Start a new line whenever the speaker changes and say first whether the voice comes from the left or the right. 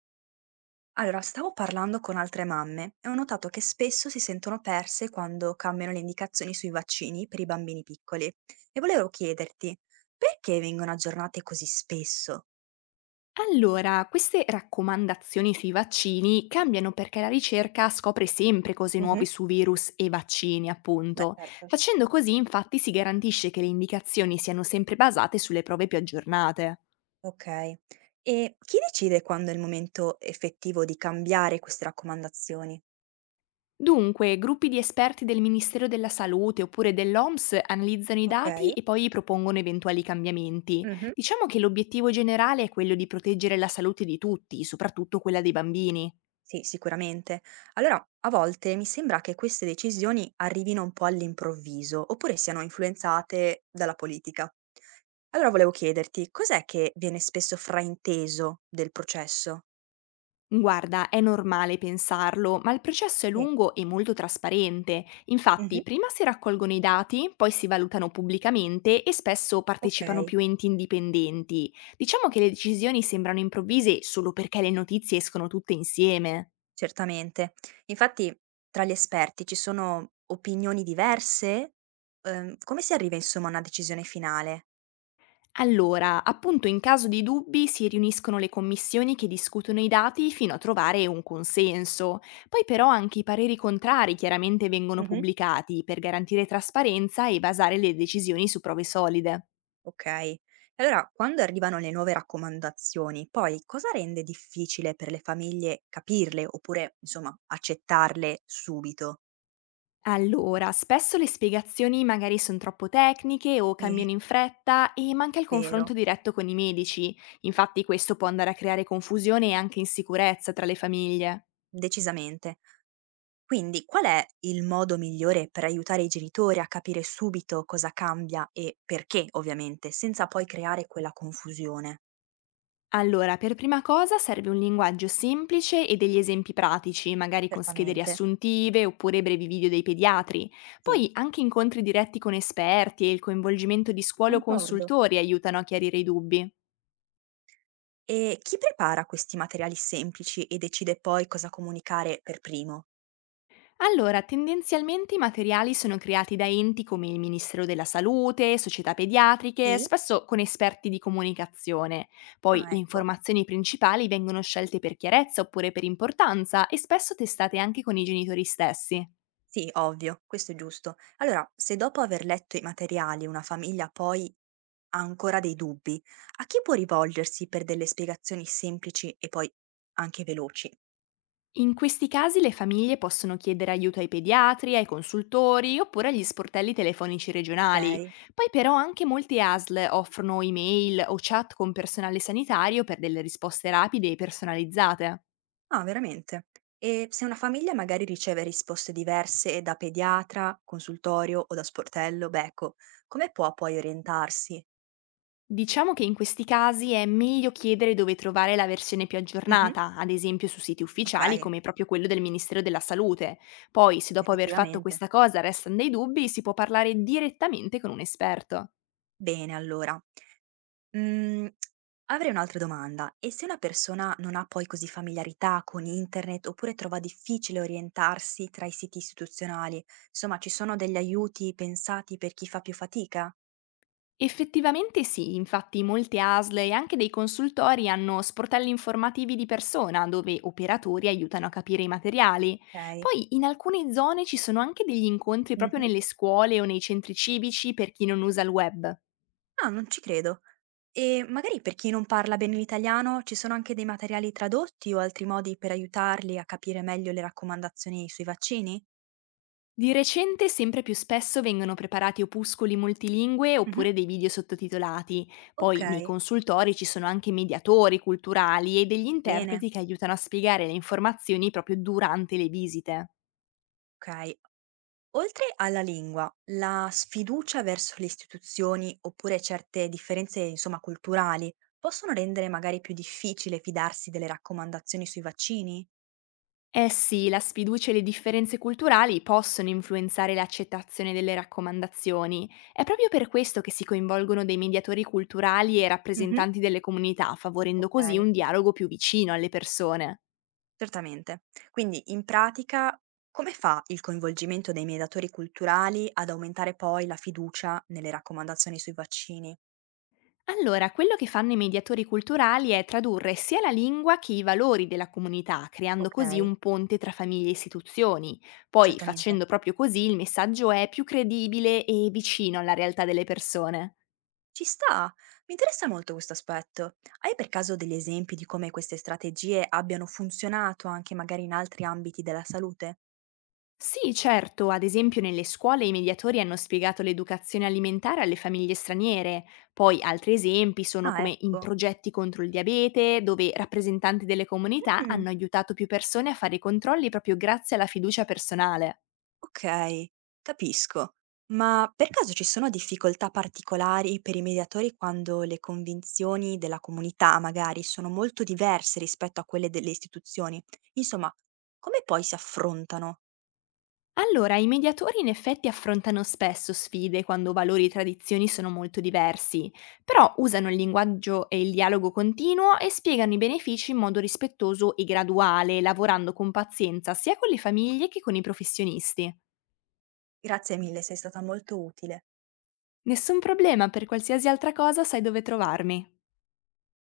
right: Allora, stavo parlando con altre mamme e ho notato che spesso si sentono perse quando cambiano le indicazioni sui vaccini per i bambini piccoli. E volevo chiederti, perché vengono aggiornate così spesso?
left: Allora, queste raccomandazioni sui vaccini cambiano perché la ricerca scopre sempre cose
right: Mhm.
left: nuove su virus e vaccini,
right: Beh,
left: appunto.
right: certo.
left: Facendo così, infatti, si garantisce che le indicazioni siano sempre basate sulle prove più aggiornate.
right: Ok. E chi decide quando è il momento effettivo di cambiare queste raccomandazioni?
left: Dunque, gruppi di esperti del Ministero della Salute oppure dell'OMS analizzano i
right: Ok.
left: dati e poi propongono eventuali cambiamenti.
right: Mhm.
left: Diciamo che l'obiettivo generale è quello di proteggere la salute di tutti, soprattutto quella dei bambini.
right: Sì, sicuramente. Allora, a volte mi sembra che queste decisioni arrivino un po' all'improvviso, oppure siano influenzate dalla politica. Allora volevo chiederti, cos'è che viene spesso frainteso del processo?
left: Guarda, è normale pensarlo, ma il processo è
right: Sì.
left: lungo e molto trasparente.
right: Mhm.
left: Infatti, prima si raccolgono i dati, poi si valutano pubblicamente e spesso
right: Ok,
left: partecipano più enti indipendenti. Diciamo che le decisioni sembrano improvvise solo perché le notizie escono tutte insieme.
right: certamente. Infatti, tra gli esperti ci sono opinioni diverse? Come si arriva, insomma, a una decisione finale?
left: Allora, appunto in caso di dubbi si riuniscono le commissioni che discutono i dati fino a trovare un consenso. Poi però anche i pareri contrari chiaramente vengono
right: Mhm.
left: pubblicati per garantire trasparenza e basare le decisioni su prove solide.
right: Okay. E allora, quando arrivano le nuove raccomandazioni, poi cosa rende difficile per le famiglie capirle oppure, insomma, accettarle subito?
left: Allora, spesso le spiegazioni magari sono troppo tecniche o
right: Eh,
left: cambiano in fretta e manca il confronto
right: vero,
left: diretto con i medici. Infatti questo può andare a creare confusione e anche insicurezza tra le famiglie.
right: decisamente. Quindi qual è il modo migliore per aiutare i genitori a capire subito cosa cambia e perché, ovviamente, senza poi creare quella confusione?
left: Allora, per prima cosa serve un linguaggio semplice e degli esempi pratici, magari con schede
right: Certamente,
left: riassuntive oppure brevi video dei pediatri.
right: sì,
left: Poi anche incontri diretti con esperti e il coinvolgimento di scuole o
right: concordo.
left: consultori aiutano a chiarire i dubbi.
right: E chi prepara questi materiali semplici e decide poi cosa comunicare per primo?
left: Allora, tendenzialmente i materiali sono creati da enti come il Ministero della Salute, società pediatriche,
right: Sì?
left: spesso con esperti di comunicazione. Poi
right: Ah,
left: le
right: ecco.
left: informazioni principali vengono scelte per chiarezza oppure per importanza e spesso testate anche con i genitori stessi.
right: Sì, ovvio, questo è giusto. Allora, se dopo aver letto i materiali una famiglia poi ha ancora dei dubbi, a chi può rivolgersi per delle spiegazioni semplici e poi anche veloci?
left: In questi casi le famiglie possono chiedere aiuto ai pediatri, ai consultori oppure agli sportelli telefonici regionali.
right: Ok?
left: Poi però anche molte ASL offrono email o chat con personale sanitario per delle risposte rapide e personalizzate.
right: Ah, veramente. E se una famiglia magari riceve risposte diverse da pediatra, consultorio o da sportello, beh, ecco, come può poi orientarsi?
left: Diciamo che in questi casi è meglio chiedere dove trovare la versione più
right: Mhm.
left: aggiornata, ad esempio su siti
right: Ok,
left: ufficiali come proprio quello del Ministero della Salute. Poi, se dopo aver fatto
right: effettivamente.
left: questa cosa restano dei dubbi, si può parlare direttamente con un esperto.
right: Bene, allora. Mhmm, avrei un'altra domanda: e se una persona non ha poi così familiarità con internet, oppure trova difficile orientarsi tra i siti istituzionali, insomma ci sono degli aiuti pensati per chi fa più fatica?
left: Effettivamente sì, infatti molte ASL e anche dei consultori hanno sportelli informativi di persona dove operatori aiutano a capire i materiali.
right: Okay.
left: Poi in alcune zone ci sono anche degli incontri proprio
right: Mh-mh.
left: nelle scuole o nei centri civici per chi non usa il web.
right: Ah, non ci credo. E magari per chi non parla bene l'italiano ci sono anche dei materiali tradotti o altri modi per aiutarli a capire meglio le raccomandazioni sui vaccini?
left: Di recente sempre più spesso vengono preparati opuscoli multilingue
right: Mh-mh.
left: oppure dei video sottotitolati. Poi nei
right: Okay,
left: consultori ci sono anche mediatori culturali e degli
right: bene,
left: interpreti che aiutano a spiegare le informazioni proprio durante le visite.
right: okay. Oltre alla lingua, la sfiducia verso le istituzioni oppure certe differenze, insomma, culturali possono rendere magari più difficile fidarsi delle raccomandazioni sui vaccini?
left: Eh sì, la sfiducia e le differenze culturali possono influenzare l'accettazione delle raccomandazioni. È proprio per questo che si coinvolgono dei mediatori culturali e
right: Mhm.
left: rappresentanti delle comunità, favorendo così
right: Ok,
left: un dialogo più vicino alle persone.
right: certamente. Quindi in pratica, come fa il coinvolgimento dei mediatori culturali ad aumentare poi la fiducia nelle raccomandazioni sui vaccini?
left: Allora, quello che fanno i mediatori culturali è tradurre sia la lingua che i valori della comunità, creando
right: Ok,
left: così un ponte tra famiglie e istituzioni. Poi,
right: certamente.
left: facendo proprio così, il messaggio è più credibile e vicino alla realtà delle persone.
right: Ci sta, mi interessa molto questo aspetto. Hai per caso degli esempi di come queste strategie abbiano funzionato anche magari in altri ambiti della salute?
left: Sì, certo, ad esempio nelle scuole i mediatori hanno spiegato l'educazione alimentare alle famiglie straniere, poi altri esempi sono
right: Ah,
left: come in
right: ecco.
left: progetti contro il diabete, dove rappresentanti delle comunità
right: Mm,
left: hanno aiutato più persone a fare i controlli proprio grazie alla fiducia personale.
right: ok, capisco. Ma per caso ci sono difficoltà particolari per i mediatori quando le convinzioni della comunità magari sono molto diverse rispetto a quelle delle istituzioni? Insomma, come poi si affrontano?
left: Allora, i mediatori in effetti affrontano spesso sfide quando valori e tradizioni sono molto diversi, però usano il linguaggio e il dialogo continuo e spiegano i benefici in modo rispettoso e graduale, lavorando con pazienza sia con le famiglie che con i professionisti.
right: Grazie mille, sei stata molto utile.
left: Nessun problema, per qualsiasi altra cosa sai dove trovarmi.